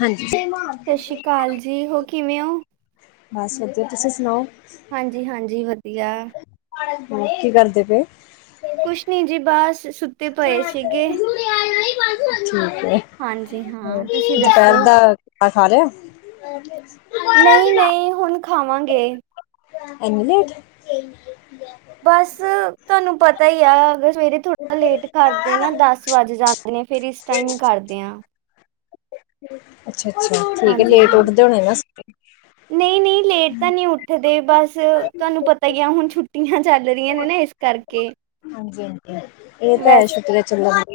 ਹਾਂਜੀ। ਸਸ਼ਸ਼ੀ ਕਾਲ ਜੀ ਹੋ ਕਿਵੇਂ ਔ? ਬਸ ਵਦੀਆ, ਤੁਸੀਂ ਸੁਣਾਔ। ਹਾਂਜੀ-ਹਾਂਜੀ, ਵਦੀਆ। ਹੋਰ ਕੀ ਕਰਦੇ ਪਏ ਔ? ਕੁਸ਼ ਨੀ ਜੀ ਬਸ, ਸੁੱਤੇ ਪਏ ਸੀਗੇ। ਠੀਕ ਐ, ਹਾਂਜੀ ਹੋਰ ਹਾਂ, ਤੁਸੀਂ ਦੁਪੈਰ ਦੱਸੋ? ਦਾ ਅ ਖਾ ਲਿਆ? ਨਈ-ਨਈ, ਹੁਣ ਖਾਵਾਂਗੇ। ਏਨੀ ਲੇਟ। ਬਸ ਤੁਆਨੂੰ ਪਤਾ ਈ ਆ ਅਗ ਸਵੇਰੇ ਥੋੜਾ ਲੇਟ ਕਰਦੇ ਨਾ ਦਸ ਵਜ ਜਾਂਦੇ ਨੇ ਫੇਰ ਇਸ ਟਾਈਮ ਈ ਕਰਦੇ ਆ। ਅੱਛਾ-ਅੱਛਾ, ਠੀਕ ਏ ਲੇਟ ਉੱਠਦੇ ਹੋਣੇ ਨਾ ਸਵੇ ਨਈ-ਨਈ ਲੇਟ ਤਾਂ ਨੀ ਉੱਠਦੇ ਬਸ, ਤਾਨੂੰ ਪਤਾ ਈ ਆ ਹੁਣ ਛੁੱ ਹ ਚੱਲ ਰਈਆਂ ਹਾਂਜੀ-ਹਾਂਜੀ, ਏਹ ਤਾਂ ਐ ਵੈਸ ਛੁੱਟੀਆਂ ਚੱਲਣ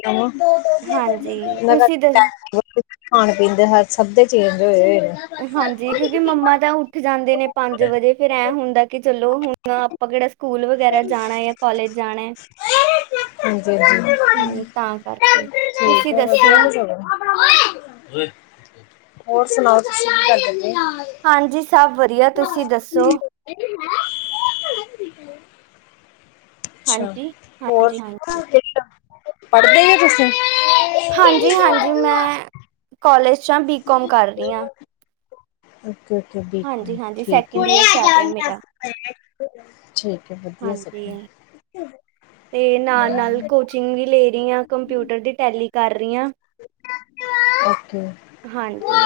ਹਾਂਜੀ, ਤੁਸੀਂ ਦੱਸ [unintelligible] ਖਾਣ-ਪੀਣ ਦੇ ਹਾ ਸਬ ਦੇ ਚੇਂਜ ਹੋਏ-ਹੋਏ ਨੇ। ਹਾਂਜੀ, ਕਿਉਂਕਿ ਮੰਮਾ ਤਾਂ ਉੱਠ ਜਾਂਦੇ ਨੇ ਪੰਜ ਵਜੇ ਫੇਰ ਐਂ ਹੁੰਦਾ ਕਿ ਚਲੋ ਹੁ ਆਪਾਂ ਕੇੜਾ ਸਕੂਲ ਵਗੈਰਾ ਜਾਣੈ ਯਾਂ ਕੋਲੇਜ ਜਾਣੈ। ਹਾਂਜੀ ਠੀਕ ਹੈ ਹਮ, ਤਾਂ ਕਰਕੇ ਤੁਸੀਂ ਵਧੀਆ ਦੱਸੋ? ਤੇ ਹੋਰ ਸੁਣਾਓ, ਤੁਸੀਂ ਕੀ ਕਰਦੇ ਪਏ? ਹਾਂਜੀ, ਸਭ ਵਧੀਆ। ਤੁਸੀਂ ਦੱਸੋ? [inaudible] ਅੱਛਾ, ਹਾਂਜੀ ਹੋਰ ਹਾਂਜੀ ਹਾਂਜੀ ਪੜਦੇ ਏ ਤੁਸੀਂ? ਹਾਂਜੀ ਹਾਂਜੀ, ਮੈਂ ਕੋਲਜ ਚ ਆ ਬੀ ਕੋਮ ਕਰ ਰਈ ਆ। ਓਕੇ ਓਕੇ, ਬੀ ਕੋਮ ਹਾਂਜੀ ਹਾਂਜੀ ਠੀਕ ਸੈਕਿੰਡ ਈਅਰ ਚੱਲ ਰਿਹਾ ਐ। ਮੇਰਾ ਠੀਕ ਐ, ਵਧੀਆ ਸਭ ਹਾਂਜੀ ਨੇ। ਤੇ ਨਾਲ ਨਾਲ ਕੋਚਿੰਗ ਵੀ ਲੇ ਰਈ ਆ, ਕੰਪਿਊਟਰ ਦੀ ਟੈਲੀ ਕਰ ਰਈ ਆ। ਓਕੇ। ਹਾਂਜੀ।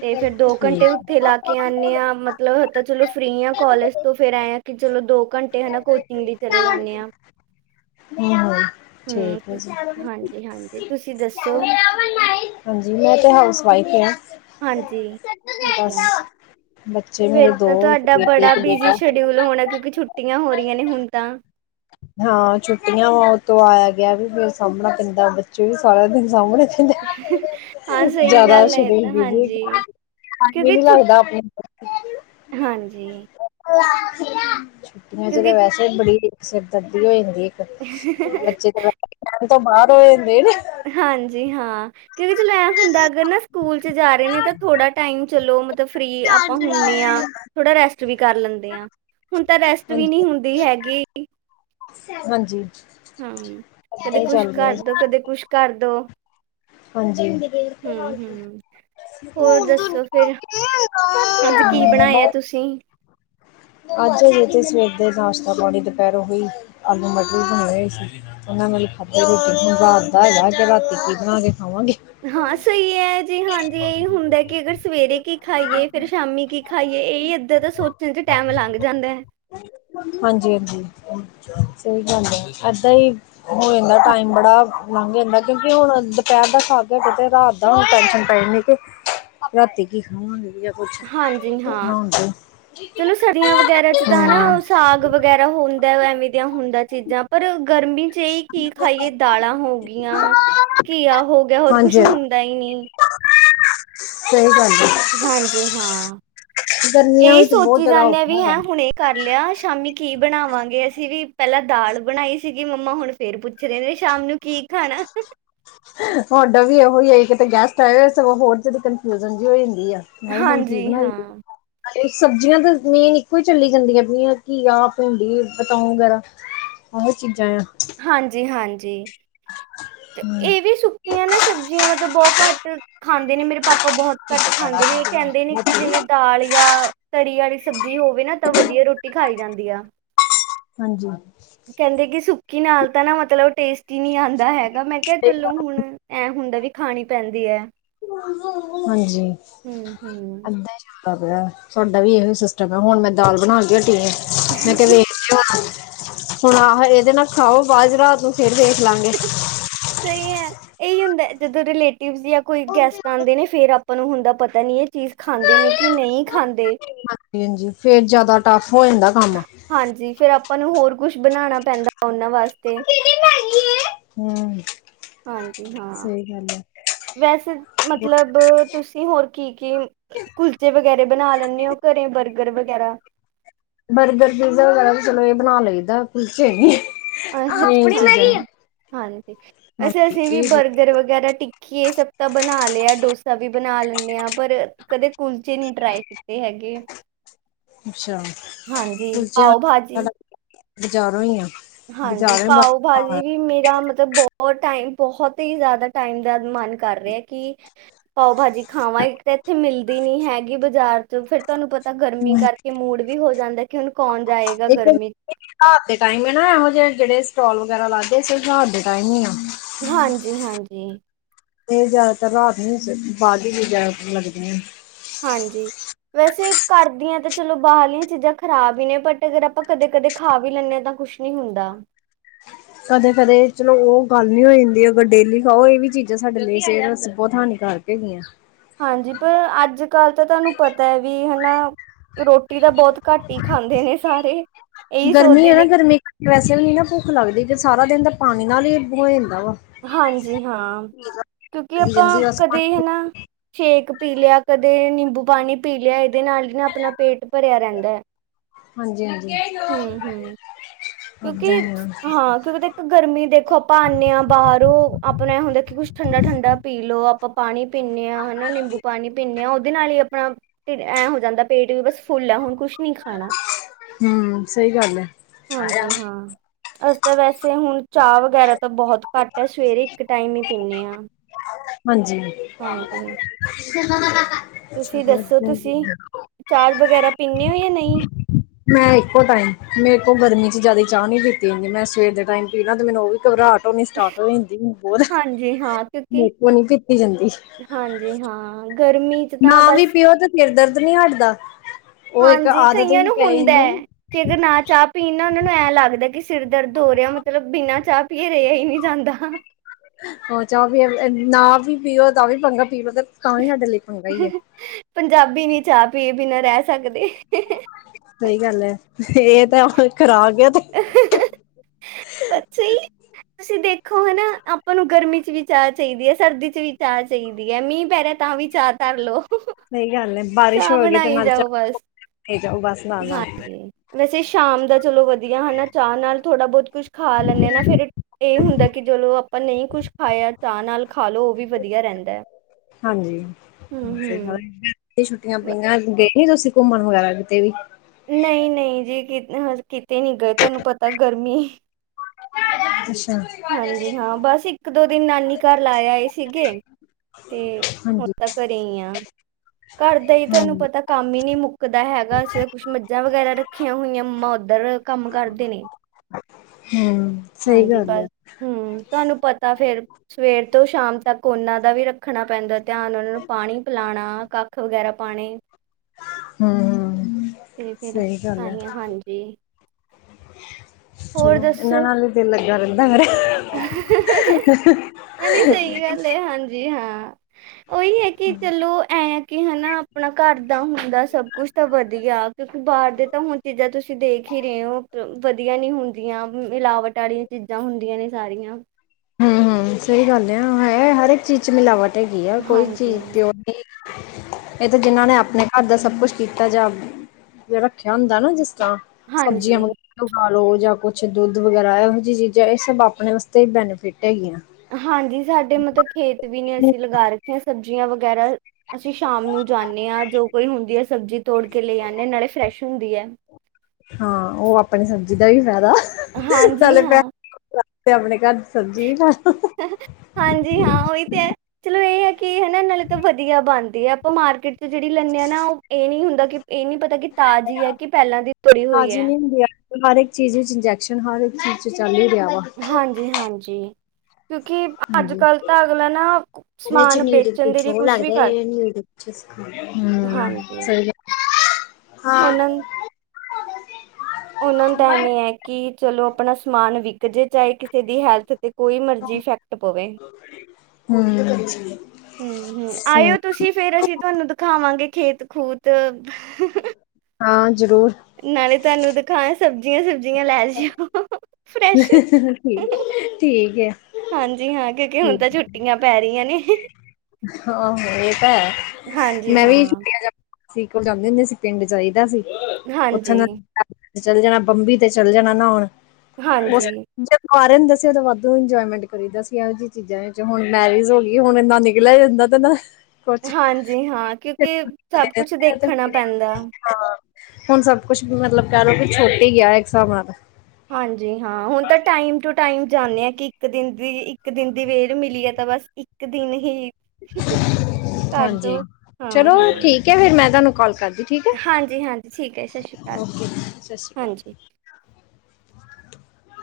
ਤੇ ਫੇਰ ਦੋ ਠੀਕ। ਘੰਟੇ ਉੱਥੇ ਲਾ ਕੇ ਆਨੇ ਆ, ਮਤਲਬ ਹਜੇ ਤਾਂ ਚਲੋ ਫਰੀ ਆ ਕੋਲਜ ਤੋਂ ਫੇਰ ਐ ਆ ਕਿ ਚਲੋ ਦੋ ਘੰਟੇ ਹਨਾ ਕੋਚਿੰਗ ਲਈ ਚਲੇ ਜਾਨੇ ਆ। ਹੂੰ ਹੂੰ, ਹੂੰ ਠੀਕ ਐ ਤੁ- ਸਭ। ਹਾਂਜੀ ਹਾਂਜੀ, ਤੁਸੀਂ ਦੱਸੋ? ਹਾਂਜੀ, ਮੈਂ ਤੇ ਹਾਊਸ ਵਾਈਫ ਈ ਆ। ਹਾਂਜੀ, ਠੀਕ ਬਸ ਐ। ਬੱਚੇ ਮੇਰੇ ਫਿਰ ਦੋ ਤਾਂ ਇੱਕ ਤੁਹਾਡਾ ਬੇਟੀ ਬੜਾ ਇੱਕ ਬਿਜੀ ਬੇਟਾ। ਸ਼ਡਿਊਲ ਹੋਣਾ, ਕਿਉਂਕਿ ਛੁੱਟੀਆਂ ਹੋ ਰਹੀਆਂ ਨੇ ਹੁਣ ਤਾਂ? ਹਾਂ, ਛੁੱਟੀਆਂ ਵਾ ਉਤੋਂ ਆਇਆ ਗਿਆ ਵੀ ਫੇਰ ਸਾਂਭਣਾ ਪੈਂਦਾ, ਬੱ ਬੱਚੇ ਵੀ ਸਾਰਾ ਦਿਨ ਸਾਂਭਣੇ। ਹਾਂ ਸਹੀ ਜਾਦਾ ਗੱਲ ਹੈ ਇਹ ਸ਼ਡਿਊਲ ਤਾਂ ਬਿਜੀ, ਹਾਂਜੀ ਟਾਈਮ ਹੀ ਕਿਉਂਕਿ ਨੀ ਛੁ ਲੱਗਦਾ ਆਪਣੇ ਤੇ। ਹਾਂਜੀ ਛੁੱਟੀਆਂ ਚ ਤਾਂ ਕਿਉਂਕਿ ਵੈ ਵੈਸੇ ਬੜੀ ਸਿਰ ਦਰਦੀ ਹੋ ਜਾਂਦੀ ਇੱਕ, ਬੱਚੇ ਤਾਂ ਵੈਸੇ ਕਹਿਣੇ ਤੋਂ ਬਾਹਰ ਹੋ ਜਾਂਦੇ ਨੇ। ਹਾਂਜੀ, ਹਾਂ। ਇਹਦੇ ਚ ਲੈਅ ਹੁੰਦਾ, ਅਗਰ ਨਾ ਸਕੂਲ ਚ ਜਾ ਰਹੇ ਨੇ ਤਾਂ ਥੋੜਾ ਟਾਈਮ ਚਲੋ ਮਤਲਬ ਫ੍ਰੀ ਆਪ ਆਪਾਂ ਹੁੰਨੇ ਆ, ਥੋੜਾ ਰੈਸਟ ਵੀ ਕਰ ਲੈਂਦੇ ਆ, ਹੁਣ ਤਾਂ ਰੈਸਟ ਵੀ ਨਹੀਂ ਹਾਂਜੀ ਹੁੰਦੀ ਹੈਗੀ। ਹਾਂਜੀ। ਹੂੰ, ਏਦਾਂ ਕਦੇ ਹੀ ਕੁਛ ਚੱਲ ਰਿਹਾ ਕਰਦੋ, ਕਦੇ ਕੁਛ ਕਰਦੋ। ਹਾਂਜੀ। ਹੂੰ-ਹੂੰ। ਹੋਰ ਦੱਸੋ ਫਿਰ, ਅੱਜ ਕੀ ਬਣਾਇਆ [unintelligible] ਤੁਸੀਂ? [inaudible] ਅੱਜ ਅਜੇ ਤੇ ਸਵੇਰ ਦੇ ਨਾਸ਼ਤਾ ਪਾਣੀ, ਦੁਪਹਿਰ ਓਹੀ ਆਲੂ, ਮਟਰ ਬਣੇ ਹੋਏ ਸੀ। ਉਹਨਾਂ ਨਾਲ ਖਾਧੀ ਰੋਟੀ, ਹੁਣ ਰਾਤ ਦਾ ਹੈਗਾ ਕਿ ਰਾਤੀ ਕੀ ਬਣਾ ਕੇ ਖਾਵਾਂਗੇ। ਹਾਂ, ਸਹੀ ਐ ਜੀ, ਹਾਂਜੀ, ਐਹੀ ਹੁੰਦਾ ਕਿ ਅਗਰ ਸਵੇਰੇ ਕੀ ਖਾਈਏ, ਫਿਰ ਸ਼ਾਮੀ ਕੀ ਖਾਈਏ, ਇਹੀ ਇੱਧਰ ਸੋਚਣ ਚ ਟੈਮ ਲੰਘ ਜਾਂਦਾ। ਹਾਂਜੀ ਹਾਂਜੀ, ਸਹੀ ਗੱਲ ਐ, ਐਦਾਂ ਹੀ ਹੋ ਜਾਂਦਾ ਟਾਈਮ ਬੜਾ ਲੰਘ ਜਾਂਦਾ, ਕਿਉਂਕਿ ਹੁਣ ਦੁਪਹਿਰ ਦਾ ਖਾਧਾ, ਕਿਤੇ ਰਾਤ ਦਾ ਹੁਣ ਟੈਨਸ਼ਨ ਪੈ ਜਾਣੀ। ਰਾਤੀ ਕੀ ਖਾਵਾਂਗੇ ਜਾਂ ਕੁਛ ਹਾਂਜੀ ਹਾਂ। ਬਣਾਉਣ ਦੀ। ਚਲੋ ਸਰਦੀਆਂ ਵਗੈਰਾ ਚ ਤਾਂ ਹਨਾ ਹਮ ਸਾਗ ਵਗੈਰਾ ਹੁੰਦਾ, ਐਵੇਂ ਦੀਆਂ ਹੁੰਦਾ ਚੀਜ਼ਾਂ। ਪਰ ਗਰਮੀ ਚ ਐਹੀ ਕੀ ਖਾਈਏ, ਦਾਲਾਂ ਹੋ ਗਈਆਂ। ਘੀਆ ਹੋ ਗਿਆ, ਹੋਰ ਕੁਛ ਹਾਂਜੀ ਹੁੰਦਾ ਹੀ ਨੀ। ਸਹੀ ਗੱਲ ਐ। ਹਾਂਜੀ ਹਾਂ, ਗਰਮੀਆਂ ਏ ਵਿੱਚ ਬਹੁਤ ਸੋਚੀ ਜ਼ਿਆਦਾ ਜਾਣੇ ਆ ਔਖਾ ਵੀ ਹੈਂ ਹੈਗਾ ਹੁਣੇ ਕਰ ਲਿਆ, ਸ਼ਾਮੀ ਕੀ ਬਣਾਵਾਂਗੇ, ਅਸੀਂ ਵੀ ਪਹਿਲਾਂ ਦਾਲ ਬਣਾਈ ਸੀਗੀ, ਮੰਮਾ ਹੁਣ ਫੇਰ ਪੁੱਛ ਰਹੇ ਨੇ ਸ਼ਾਮ ਨੂੰ ਕੀ ਖਾਣਾ। ਹਾਡਾ ਵੀ ਇਹੋ ਹੀ ਐ, ਕਿਤੇ ਗੈਸਟ ਆਏ ਹੋਏ ਸਗੋਂ ਹੋਰ ਜਿਹੀ ਕਨਫਿਊਜ਼ਨ ਜੀ ਹੋ ਜਾਂਦੀ ਆ। ਹਾਏ ਹੁਣ ਕੀ ਹਾਂਜੀ ਹਾਂ ਬਣਾਈਏ। ਸਬਜ਼ੀਆਂ, ਤਾਂ ਮੇਨ ਇੱਕੋ ਹੀ ਚੱਲ ਜਾਂਦੀਆਂ। ਘੀਆ, ਭਿੰਡੀ, ਬਤਾਉ, ਵਗੈਰਾ। ਇਹ ਹੀ ਚੀਜ਼ਾਂ ਆ। ਹਾਂਜੀ-ਹਾਂਜੀ, ਹਮ ਇਹ ਵੀ ਸੁ ਸੁਖੀਆਂ ਨਾ ਸਬਜ਼ੀਆਂ, ਮਤਲਬ ਬਹੁਤ ਘੱਟ ਖਾਂਦੇ ਨੇ, ਮੇਰੇ ਪਾਪਾ ਬਹੁਤ ਘੱਟ ਖਾਂਦੇ ਨੇ, ਇਹ ਕਹਿੰਦੇ ਨੇ ਕਿ, ਜਿਵੇਂ ਦਾਲ ਜਾਂ ਤਰੀ ਵਾਲੀ ਸਬਜ਼ੀ ਹੋਵੇ ਨਾ, ਤਾਂ ਵਧੀਆ ਰੋਟੀ ਖਾਈ ਜਾਂਦੀ ਆ। ਹਾਂਜੀ ਕਹਿੰਦੇ, ਕਿ ਸੁੱਕੀ ਨਾਲ ਤਾਂ ਨਾ ਮਤਲਬ, ਟੇਸਟੀ ਨਹੀਂ ਆਉਂਦਾ ਹੈਗਾ। ਮੈਂ ਕਿਹਾ, ਚੱਲੋ ਹੁਣ ਐਂ ਹੁੰਦਾ ਵੀ, ਖਾਣੀ ਪੈਂਦੀ ਹੈ। ਹਾਂਜੀ, ਹੂੰ ਅੱਧਾ ਤਾ ਪਿਆ ਤੁਹਾਡਾ ਵੀ ਇਹੋ ਹੀ ਸਿਸਟਮ ਹੈ। ਹੁਣ, ਮੈਂ ਦਾਲ ਬਣਾ ਕੇ ਹਟੀ ਆ। ਮੈਂ ਕਿਹਾ ਵਖ ਹੁਣ ਆਹ, ਇਹਦੇ ਨਾਲ ਖਾਓ ਬਾਅਜ ਰਾਤ ਨੂੰ, ਫਿਰ ਦੇਖ ਲਾਂਗੇ। ਸਹੀ ਹੈ, ਇਹੀ ਹੁੰਦਾ ਜਦੋਂ ਰਿਲੇਟਿਵਸ ਜਾਂ, ਕੋਈ ਗੈਸਟ ਆਉਂਦੇ ਨੇ, ਫੇਰ ਆਪਾਂ ਨੂੰ ਹੁੰਦਾ ਪਤਾ ਨੀ ਹੈ। ਚੀਜ਼ ਖਾਂਦੇ ਨੇ, ਕਿ ਨਹੀਂ ਖਾਂਦੇ। ਹਾਂਜੀ ਹਾਂਜੀ, ਫੇਰ ਜਿਆਦਾ ਟੱਫ ਹੋ ਜਾਂਦਾ। ਕੰਮ ਹਾਂਜੀ, ਫਿਰ ਆਪਾਂ ਨੂੰ ਹੋਰ ਕੁਛ ਬਣਾਉਣਾ ਪੈਂਦਾ, ਉਹਨਾਂ ਵਾਸਤੇ। ਹੂ ਹਾਂਜੀ ਹਾਂ। ਸਹੀ ਗੱਲ ਹੈ। ਵੈਸੇ, ਮਤਲਬ ਤੁਸੀਂ, ਹੋਰ ਕੀ-ਕੀ ਕੁਲਚੇ ਵਗੈਰਾ ਬਣਾ ਲੈਂਦੇ ਹੋ, ਘਰੇ ਬਰਗਰ ਵਗੈਰਾ। ਬਰਗਰ, ਪੀਜ਼ਾ, ਵਗੈਰਾ ਵੀ ਚਲੋ ਇਹ ਬਣਾ ਲਈਦਾ। ਕੁਲਚੇ, ਨਹੀਂ ਅੱਛਾ-ਅੱਛਾ, ਹਾਂਜੀ, ਵੈਸੇ ਹਾਂਜੀ ਅਸੀਂ ਵੀ ਇਹ ਚੀ ਬਰਗਰ, ਵਗੈਰਾ ਟਿੱਕੀਏ, ਸਭ ਤਾਂ ਬਨਾ ਲਿਆ, ਡੋਸਾ ਵੀ ਬਨਾ ਲੈਂਨੇ ਆ, ਪਰ ਕਦੇ ਕੁਲਚੇ ਨੀ ਟਰਾਈ ਕੀਤੇ ਹੈਗੇ। ਅੱਛਾ, ਹਾਂਜੀ ਕੁਲਚੇਆਂ ਪਾਓ ਭਾਜੀ [unintelligible] ਬਾਜ਼ਾਰੋ ਈ ਆਂ ਹਾਂਜੀ, ਪਾਓ-ਭਾਹਜੀ ਵੀ, ਮੇਰਾ ਮਤਲਬ ਬੋਤ ਟਾਈਮ, ਬੋਹਤ ਹੀ ਜਾਦਾ ਟਾਈਮ ਦਾ ਮਨ ਕਰ ਰੇਆ ਕੀ ਪਾਓ-ਭਾਜੀ ਖਾਵਾਂ, ਇੱਕ ਤੇ, ਇੱਥੇ ਮਿਲਦੀ ਨੀ ਹੈਗੀ ਬਾਜ਼ਾਰ। ਜ-ਫੇਰ ਤਹਾਨੂੰ ਪਤਾ ਗਰਮੀ ਕਰਕੇ ਮੂਡ ਵੀ ਹੋ ਜਾਂਦਾ, ਕੀ ਹੁਣ ਕੌਣ ਜਾਏਗਾ ਗਰਮੀ [inaudible] ਰਾਤ ਦੇ ਟਾਇਮ ਨਾ, ਓ, ਜਿਹੇ-ਜਿਹੜੇ ਸਟੋਲ ਵਗੈਰਾ ਲਾਦੇ, ਸਿਰਫ ਰਾਤ ਦੇ ਟਾਈਮ ਹੀ ਆ ਹਾਂਜੀ-ਹਾਂਜੀ ਏ ਜਿਆਦਾ ਰਾਤ ਨੂੰ [inaudible] ਲੱਗਦੀਆ ਨੇ ਹਾਂਜੀ। ਵੈਸੇ ਘਰ ਦੀਆਂ ਤਾਂ ਚਲੋ ਬਾਰਲੀਆਂ ਚੀਜ਼ਾਂ ਖਰਾਬ ਈ ਨੇ, ਬਟ ਅਗਰ ਆਪਾਂ ਕਦੇ-ਕਦੇ ਖਾ ਵੀ ਲੈਂਨੇ ਆ ਤਾਂ ਕੁਛ ਨੀ ਹੁੰਦਾ। ਕਦੇ-ਕਦੇ ਚਲੋ ਓ ਗੱਲ [inaudible] ਯਾਂਦੀ, ਡੇਲੀ ਖਾਓ ਏ ਵੀ ਚੀਜ਼ਾਂ ਸਾਡੇ ਲਈ ਸਹਿਤ ਆਸਤੇ ਬਹੁਤ ਹਾਨੀਕਾਰ ਏਦੀਆਂ ਹਾਂਜੀ, ਪਰ ਅੱਜ-ਕੱਲ੍ਹ ਤਾਂ ਤਾਨੂੰ ਪਤਾ ਐ ਵੀ, ਹੈਨਾ ਰੋਟੀ ਦਾ ਬੋਤ ਘੱਟ ਈ ਖਾਂਦੇ ਨੇ ਸਾਰੇ। ਇਹੀ ਗਰਮੀ ਸੋਚਦੇ ਐ ਨਾ, ਨੇ ਗਰਮੀ ਵੈਸੇ ਵੀ ਨ ਨਾ ਭੁੱਖ ਲੱਗਦੀ ਨੀ, ਸਾਰਾ ਦਿਨ ਤਾਂ ਪਾਣੀ ਨਾਲ ਈ [unintelligible] ਵਾ ਹਾਂਜੀ, ਹਾਂ, ਕਿਉਂਕਿ ਲੱਗੀ ਆਪਾਂ ਜਾਂਦੀ ਬਸ ਕਦੇ ਪਾਣੀ ਹੈਨਾ ਸ਼ੇਕ ਪੀ ਲਿਆ, ਕਦੇ ਨਿੰਬੂ ਪਾਣੀ ਪੀ ਲਿਆ, ਏਦੇ ਨਾਲ ਈ ਨਾ ਆਪਣਾ ਪੇਟ ਭਰਿਆ ਰੈਂਦਾ। ਹਾਂਜੀ-ਹਾਂਜੀ ਹੂੰ, ਹੂੰ, ਕਿਉਂਕਿ ਹੀ ਆ ਹਾਂ, ਕਿਉਂਕਿ ਦੇ ਗਰਮੀ ਦੇਖੋ ਆਪਾਂ ਆਨੇ ਆ ਬਾਰੋਂ, ਆਪਣਾ ਏ, ਹੁੰਦਾ ਕਿ ਕੁੱਛ ਠੰਡਾ-ਠੰਡਾ ਪੀ ਲਓ, ਅਪ ਆਪਾਂ ਪਾਣੀ ਪੀਂਨੇ ਆ, ਹੈਨਾ ਨਿੰਬੂ ਪਾਣੀ ਪੀਂਨੇ ਆ, ਓ ਅਪਾ ਉਦੇ ਨਾਲ ਹੀ ਆਪਣਾ ਢਿੱਡ ਐਂ ਹੋ ਜਾਂਦਾ ਪੇਟ ਬਸ ਫੁੱਲ ਹੁਣ ਕੁਛ ਵ ਹੂੰ, ਸਹੀ ਗੱਲ ਐ। ਹਾਂਜੀ ਹਾਂ! ਅਸੀਂ ਤਾਂ ਵੈਸੇ ਹੁਨ ਚਾਹ ਵਗੈਰਾ ਤਾਂ ਬੋਹਤ ਘੱਟ ਐ ਸਵੇਰੇ ਇੱਕ ਟਾਈਮ ਈ ਪਿੰਨੇ ਆ। ਹਾਂਜੀ! ਤੁਸੀਂ ਦੱਸੋ ਤੁਸੀਂ [unintelligible] ਚਾਹ ਵਗੈਰਾ ਪਿੰਨੇ ਓ ਯਾ ਨਹੀਂ? ਮੈਂ ਇੱਕੋ ਟਾਈਮ, ਮੇਰੇ ਕੋ ਗਰਮੀ 'ਚ ਜਾਦੇ ਚਾਹ ਨੀ ਪੀਤੀ ਯਾਂਦੀ, ਮੈਂ ਸਵੇਰ ਦੇ ਟਾਈਮ ਪੀਲਾ ਤੇ ਮੈਨੂੰ ਓ ਵੀ ਘਬਰਾਟ ਮੰਮੀ ਸਟਾਟ ਹੁੰਦੀ ਹੋਰ ਹਾਂਜੀ ਹਾਂ ਕਿਉਂਕਿ ਮੇਰੇ ਕੋ ਨੀ ਪੀਤੀ ਜਾਂਦੀ ਹਾਂਜੀ ਹਾਂ ਗਰਮੀ ਚ ਨਾ ਤਾਂ ਵੀ ਬਸ ਪਿਓ ਤੇ ਫਿਰ ਦਰਦ ਨੀ ਹਟਦਾ, ਓ ਇੱਕ ਹਾਂਜੀ ਆਦਤ ਕਈਆਂ ਵੀ ਨੂੰ ਪੈ ਹੁੰਦਾ ਯਾਂਦੀ ਹੈ ਕਿ ਅਗਰ ਨਾ ਚਾਹ ਪੀਣ ਨਾ ਉਨਾਂ ਨੂੰ ਐਂ ਲੱਗਦਾ ਕਿ ਸਿਰ ਦਰਦ ਹੋ ਰਿਹਾ ਮਤਲਬ ਬਿਨਾਂ ਚਾਹ ਪੀਏ ਰੇਆ ਈ ਨੀ ਜਾਂਦਾ। ਹੋਰ ਚਾਹ ਨਾ ਵੀ ਪੀਓ ਤਾਂ ਵੀ ਪੰਗਾ, ਪੀ ਲੋ ਤਾ ਹੀ ਹਾਡੇ ਲੀ ਪੰਗਾ ਈ ਐ। ਪੰਜਾਬੀ ਨੀ ਚਾਹ ਪੀਏ ਬਿਨਾਂ ਰਹਿ ਸਕਦੇ। ਸਈ ਗੱਲ ਐ, ਏ ਤਾਂ ਖੁਰਾਕ ਤੇ [unintelligible] ਪਰ ਸਹੀ [unintelligible] ਤੁਸੀਂ ਦੇਖੋ ਹੈਨਾ! ਆਪਾਂ ਨੂੰ ਗਰਮੀ 'ਚ ਵੀ ਚਾ ਚਾਈਦੀ ਐ ਸਰਦੀ 'ਚ ਵੀ ਚਾ ਚਾਈਦੀ ਐ ਮੀਂਹ ਪੈ ਰੇਆ ਤਾਂ ਵੀ ਚਾਹ ਧਰ ਲੋ। ਸਈ ਗੱਲ ਐ, ਬਾਰਿਸ਼ ਚਾਹ ਹੋਗੀ ਏ ਤਾਂ ਬਣਾਈ ਨਾਲ ਜਾਓ ਬਸ ਚਾਹ ਪਈ ਜਾਓ ਬਸ ਨਾਲ-ਨਾਲ। ਹਾਂਜੀ ਵੈਸੇ ਸ਼ਾਮ ਦਾ ਚਲੋ ਵਧੀਆ ਹੈਨਾ, ਚਾਹ ਨਾਲ ਥੋੜਾ ਬੋਤ ਕੁਛ ਖਾ ਲੈਂਨੇ ਆ ਨਾ, ਫਿਰ ਏ ਹੁੰਦਾ ਕੀ ਜਲੋ ਆਪਾਂ ਨਹੀਂ ਕੁਸ਼ ਖਾਇਆ ਚਾਹ ਨਾਲ ਖਾ ਲੋ, ਓ ਵੀ ਵਧੀਆ ਰੈਂਦਾ ਐ, ਹੂੰ-ਹੂੰ ਇਹ ਛੁੱਟੀਆਂ ਪਈਆਂ ਗਏ ਤੁਸੀਂ ਘੁੰਮਣ ਵਗੈਰਾ ਕਿਤੇ ਨਹੀਂ -ਨਹੀਂ ਜੀ, ਕਿ ਕਿਤੇ ਨੀ ਗਏ। ਤਾਨੂੰ ਪਤਾ ਗਰਮੀ ਅੱਛਾ ਹਾਂਜੀ ਹਾਂ ਬਸ ਇੱਕ-ਦੋ ਦਿਨ ਨਾਨੀ ਘਰ ਲਾ ਆਏ ਸੀਗੇ। 'ਤੇ ਹੁਣ ਹਾਂਜੀ ਤਾਂ ਘਰੇ ਈ ਆ। ਘਰ ਦਾਈ ਹਾਂ ਤੁਹਾਨੂੰ ਪਤਾ ਕੰਮ ਈ ਨੀ ਮੁੱਕਦਾ ਹੈਗਾ। ਅਸੀਂ ਕੁਸ਼ ਮੱਝਾਂ ਵਗੈਰਾ ਰੱਖੀਆਂ ਹੋਈਆਂ। ਮੰਮਾ ਉੱਧਰ ਕੰਮ ਕਰਦੇ ਨੇ ਹੂੰ ਸਹੀ ਹਾਂਜੀ ਗੱਲ ਬਸ ਆ! ਹੂੰ ਤੁਹਾਨੂੰ ਪਤਾ ਫਿਰ ਸਵੇਰ ਤੋਂ ਸ਼ਾਮ ਤੱਕ ਉਹਨਾਂ ਦਾ ਵੀ ਰੱਖਣਾ ਪੈਂਦਾ! ਧਿਆਨ ਉਹਨਾਂ ਨੂੰ ਪਾਣੀ ਪਿਲਾਉਣਾ ਕੱਖ ਵਗੈਰਾ ਪਾਉਣੇ। ਹੂੰ ਤੇ ਫਿਰ ਸਹੀ ਗੱਲ ਹੈ ਤਾਈਆਂ, ਹਾਂਜੀ! ਹੋਰ ਚਲੋ ਇਹਨਾਂ ਦੱਸੋ ਨਾਲ ਹੀ ਦਿਲ ਲੱਗਾ ਰਹਿੰਦਾ ਮੇਰਾ। ਭੈਣ ਜੀ ਸਹੀ ਗੱਲ ਹੈ, ਹਾਂਜੀ! ਹਾਂ! ਉਹੀ ਹੈ ਕਿ ਚਲੋ ਐਂ ਕਿ ਹਨਾ ਆਪਣਾ ਘਰ ਦਾ ਹੁੰਦਾ ਸਭ ਕੁਛ ਤਾਂ ਵਧੀਆ! ਬਾਹਰ ਦੇ ਤਾਂ ਹੁਣ ਚੀਜ਼ਾਂ ਤੁਸੀਂ ਦੇਖ ਹੀ ਰਹੇ ਹੋ ਵਧੀਆ ਨਹੀਂ ਹੁੰਦੀਆਂ ਮਿਲਾਵਟ ਵਾਲੀ ਚੀਜ਼ਾਂ ਹੁੰਦੀਆਂ ਨੇ ਸਾਰੀਆਂ! ਹੂੰ- ਹੂੰ! ਸਹੀ ਗੱਲ ਆ ਹੈ, ਹਰ ਇੱਕ ਚੀਜ਼ ਚ ਮਿਲਾਵਟ ਹੈਗੀ ਆ, ਕੋਈ ਚੀਜ਼ ਹਾਂਜੀ ਪਿਓ ਇਹ ਤੇ ਜਿਨਾਂ ਨੇ ਆਪਣੇ ਹੱਥ ਦਾ ਸਭ ਕੁਛ ਕੀਤਾ ਜਾ, ਜੇ ਰੱਖਿਆ ਹੁੰਦਾ ਨਾ ਜਿਸ ਤਰ੍ਹਾਂ! ਸਬਜ਼ੀਆਂ ਹਾਂਜੀ ਵਗੈਰਾ ਉਗਾ ਲੋ ਜਾਂ ਕੁਛ ਦੁੱਧ ਵਗੈਰਾ ਇਹੋ ਜਿਹੀ ਚੀਜ਼ਾਂ ਇਹ ਸਭ ਆਪਣੇ ਵਾਸਤੇ ਹੀ ਬੈਨਿ ਫਿੱਟ ਹੈਗੀਆਂ। ਹਾਂਜੀ! ਸਾਡੇ ਮਤਲਬ ਖੇਤ ਵੀ ਨੇ ਅਸੀਂ ਲਗਾ ਰੱਖੀਆਂ ਸਬਜ਼ੀਆਂ ਵਗੈਰਾ! ਅਸੀਂ ਸ਼ਾਮ ਨੂੰ ਜਾਂਦੇ ਹਾਂ ਜੋ ਕੋਈ ਹੁੰਦੀ ਹੈ ਸਬਜ਼ੀ ਤੋੜ ਕੇ ਲੈ ਆਦੇ ਆ ਨਾਲੇ ਫਰੈਸ਼ ਹੁੰਦੀ ਹੈ। ਹਾਂ! ਉਹ ਆਪਣੀ ਸਬਜ਼ੀ ਦਾ ਵੀ ਫਾਇਦਾ। ਹਾਂਜੀ! ਨਾਲੇ ਪੈ ਹਾਂ! ਆਪਣੇ ਘਰ ਦੀ ਸਬਜ਼ੀ ਵੀ ਖਾ ਹਾਂਜੀ ਹਾਂ ਉਹੀ ਤੇ ਹੈ ਚਲੋ ਇਹ ਏ ਕਿ ਹੈਨਾ ਨਾਲੇ ਤਾਂ ਵਦੀਆ ਬਣਦੀ ਐ ਓ ਮਾਰਕੀਟ ਚ ਜਿਹੜੀ ਲੈਂਨੇ ਆ ਨਾ ਉਹ ਇਹ ਨੀ ਹੁੰਦਾ ਕਿ ਇਹ ਨੀ ਪਤਾ ਕਿ ਤਾਜੀ ਐ ਪਹਿਲਾਂ ਦੀ ਤੁੜੀ ਹੋਈ ਤਾਜ਼ੀ ਐ ਨੀ ਹੁੰਦੀ ਹਰ ਇੱਕ ਚੀਜ਼ ਵਿਚ ਇੰਜੈਕਸ਼ਨ ਹਰ ਇੱਕ ਚੀਜ਼ ਚ ਚੱਲ ਵੀ ਰਿਹਾ ਵਾ ਹਾਂਜੀ-ਹਾਂਜੀ ਕਿਉਂਕਿ ਅੱਜ ਹਾਂਜੀ ਕੱਲ੍ਹ ਤਾਂ ਅਗਲਾ ਨਾ ਸਮਾਨ ਵੇਚਣ ਦੇ ਲਈ ਕੁਛ ਵੀ ਕਰ ਹਾ ਹਾਂਜੀ ਸਹੀ ਗੱਲ ਉਹਨਾਂ ਨੁੰ ਉਹਨਾਂ ਦਾ ਐਵੇਂ ਈ ਐ ਕਿ ਚਲੋ ਅਪਨਾ ਸਮਾਨ ਵਿਕ ਜੇ ਚਾਹੇ ਕਿਸੇ ਦੀ ਹੈਲਥ ਤੇ ਕੋਈ ਮਰਜ਼ੀ ਇਫੈਕਟ ਪਵੇ ਹੰ ਜੀ ਹੂੰ -ਹੂੰ ਆਇਓ ਤੁਸੀਂ ਫੇਰ ਅਸੀਂ ਤੁਹਾਨੂੰ ਦਿਖਾਵਾਂਗੇ ਖੇਤ ਖੂਤ [inaudible] ਹਾਂ ਜ਼ਰੂਰ ਨਾਲੇ ਤੁਹਾਨੂੰ ਦਿਖਾਅ ਸਬਜ਼ੀਆਂ ਸੁਬਜ਼ੀਆਂ ਲੈ ਜਿਓ ਫਰੈਸ਼ ਠੀਕ ਏ ਹਾਂਜੀ ਹਾਂ ਕਿਉਂਕਿ ਹੁਣ ਤੇ ਛੁੱਟੀਆਂ ਪੈ ਰਹੀਆਂ ਨੇ ਆਹੋ ਇਹ ਤਾਂ ਹੈ, ਹਾਂਜੀ ਮੈਂ ਹਾਂ ਵੀ ਛੁੱਟੀਆਂ ਸੀ ਕੋਲ ਜਾਂਦੇ ਹੁੰਦੇ ਸੀ, ਪਿੰਡ ਜਾਈਦਾ ਸੀ, ਹਾਂਜੀ ਉੱਥੇ ਚੱਲੇ ਜਾਣਾ ਬੰਬੀ ਤੇ ਚੱਲੇ ਜਾਣਾ ਨਉਣ ਹਾਂਜੀ! ਜਦ ਕੁਆਰੇ ਹੁੰਦੇ ਸੀ ਓਦੋ ਵਾਧੂ ਇੰਜੋਇਮੈਂਟ ਕਰੀਦਾ ਸੀ, ਇਹੋ ਜਿਹੀ ਚੀਜ਼ਾਂ ਦੇ ਵਿੱਚ ਹੁਣ ਮੈਰਿਜ ਹੋ ਗਈ, ਹੁਣ ਏਨਾ ਨੀ [unintelligible] ਹਾਂਜੀ ਹਾਂ, ਕਿਉਂਕਿ ਸਭ ਕੁਛ ਦੇਖਣਾ ਪੈਂਦਾ ਹਾਂ! ਹੁਣ ਸਭ ਕੁਛ ਮਤਲਬ ਕਹਿ ਲਓ ਕਿ ਛੋੱਟ ਹੀ ਗਿਆ ਇੱਕ ਸਾਬ ਨਾ ਤਾ ਹਾਂਜੀ ਹਾਂ! ਹੁਨ ਤਾਂ ਟਾਈਮ ਟੂ ਟਾਈਮ ਜਾਂਨੇ ਆ ਕਿ ਇੱਕ ਦਿਨ ਦੀ ਇੱ ਇੱਕ ਦਿਨ ਦੀ ਵੇਲ ਮਿਲੀ ਏ ਤਾਂ ਬਸ ਇੱਕ ਦਿਨ ਹੀ ਤਾਡੋ ਹਾਂ -ਹਾਂ ਕੇ ਫਿਰ ਮੈਂ ਤੁਹਾਨੂੰ ਕਾਲ ਕਰਦੀ ਠੀਕ ਐ ਹਾਂਜੀ ਹਾਂਜੀ ਠੀਕ ਹੈ ਸਤਿ ਸ਼੍ਰੀ ਅਕਾਲ ਓਕੇ ਸਤ ਸ੍ਰੀ ਅਕਾਲ ਹਾਂਜੀ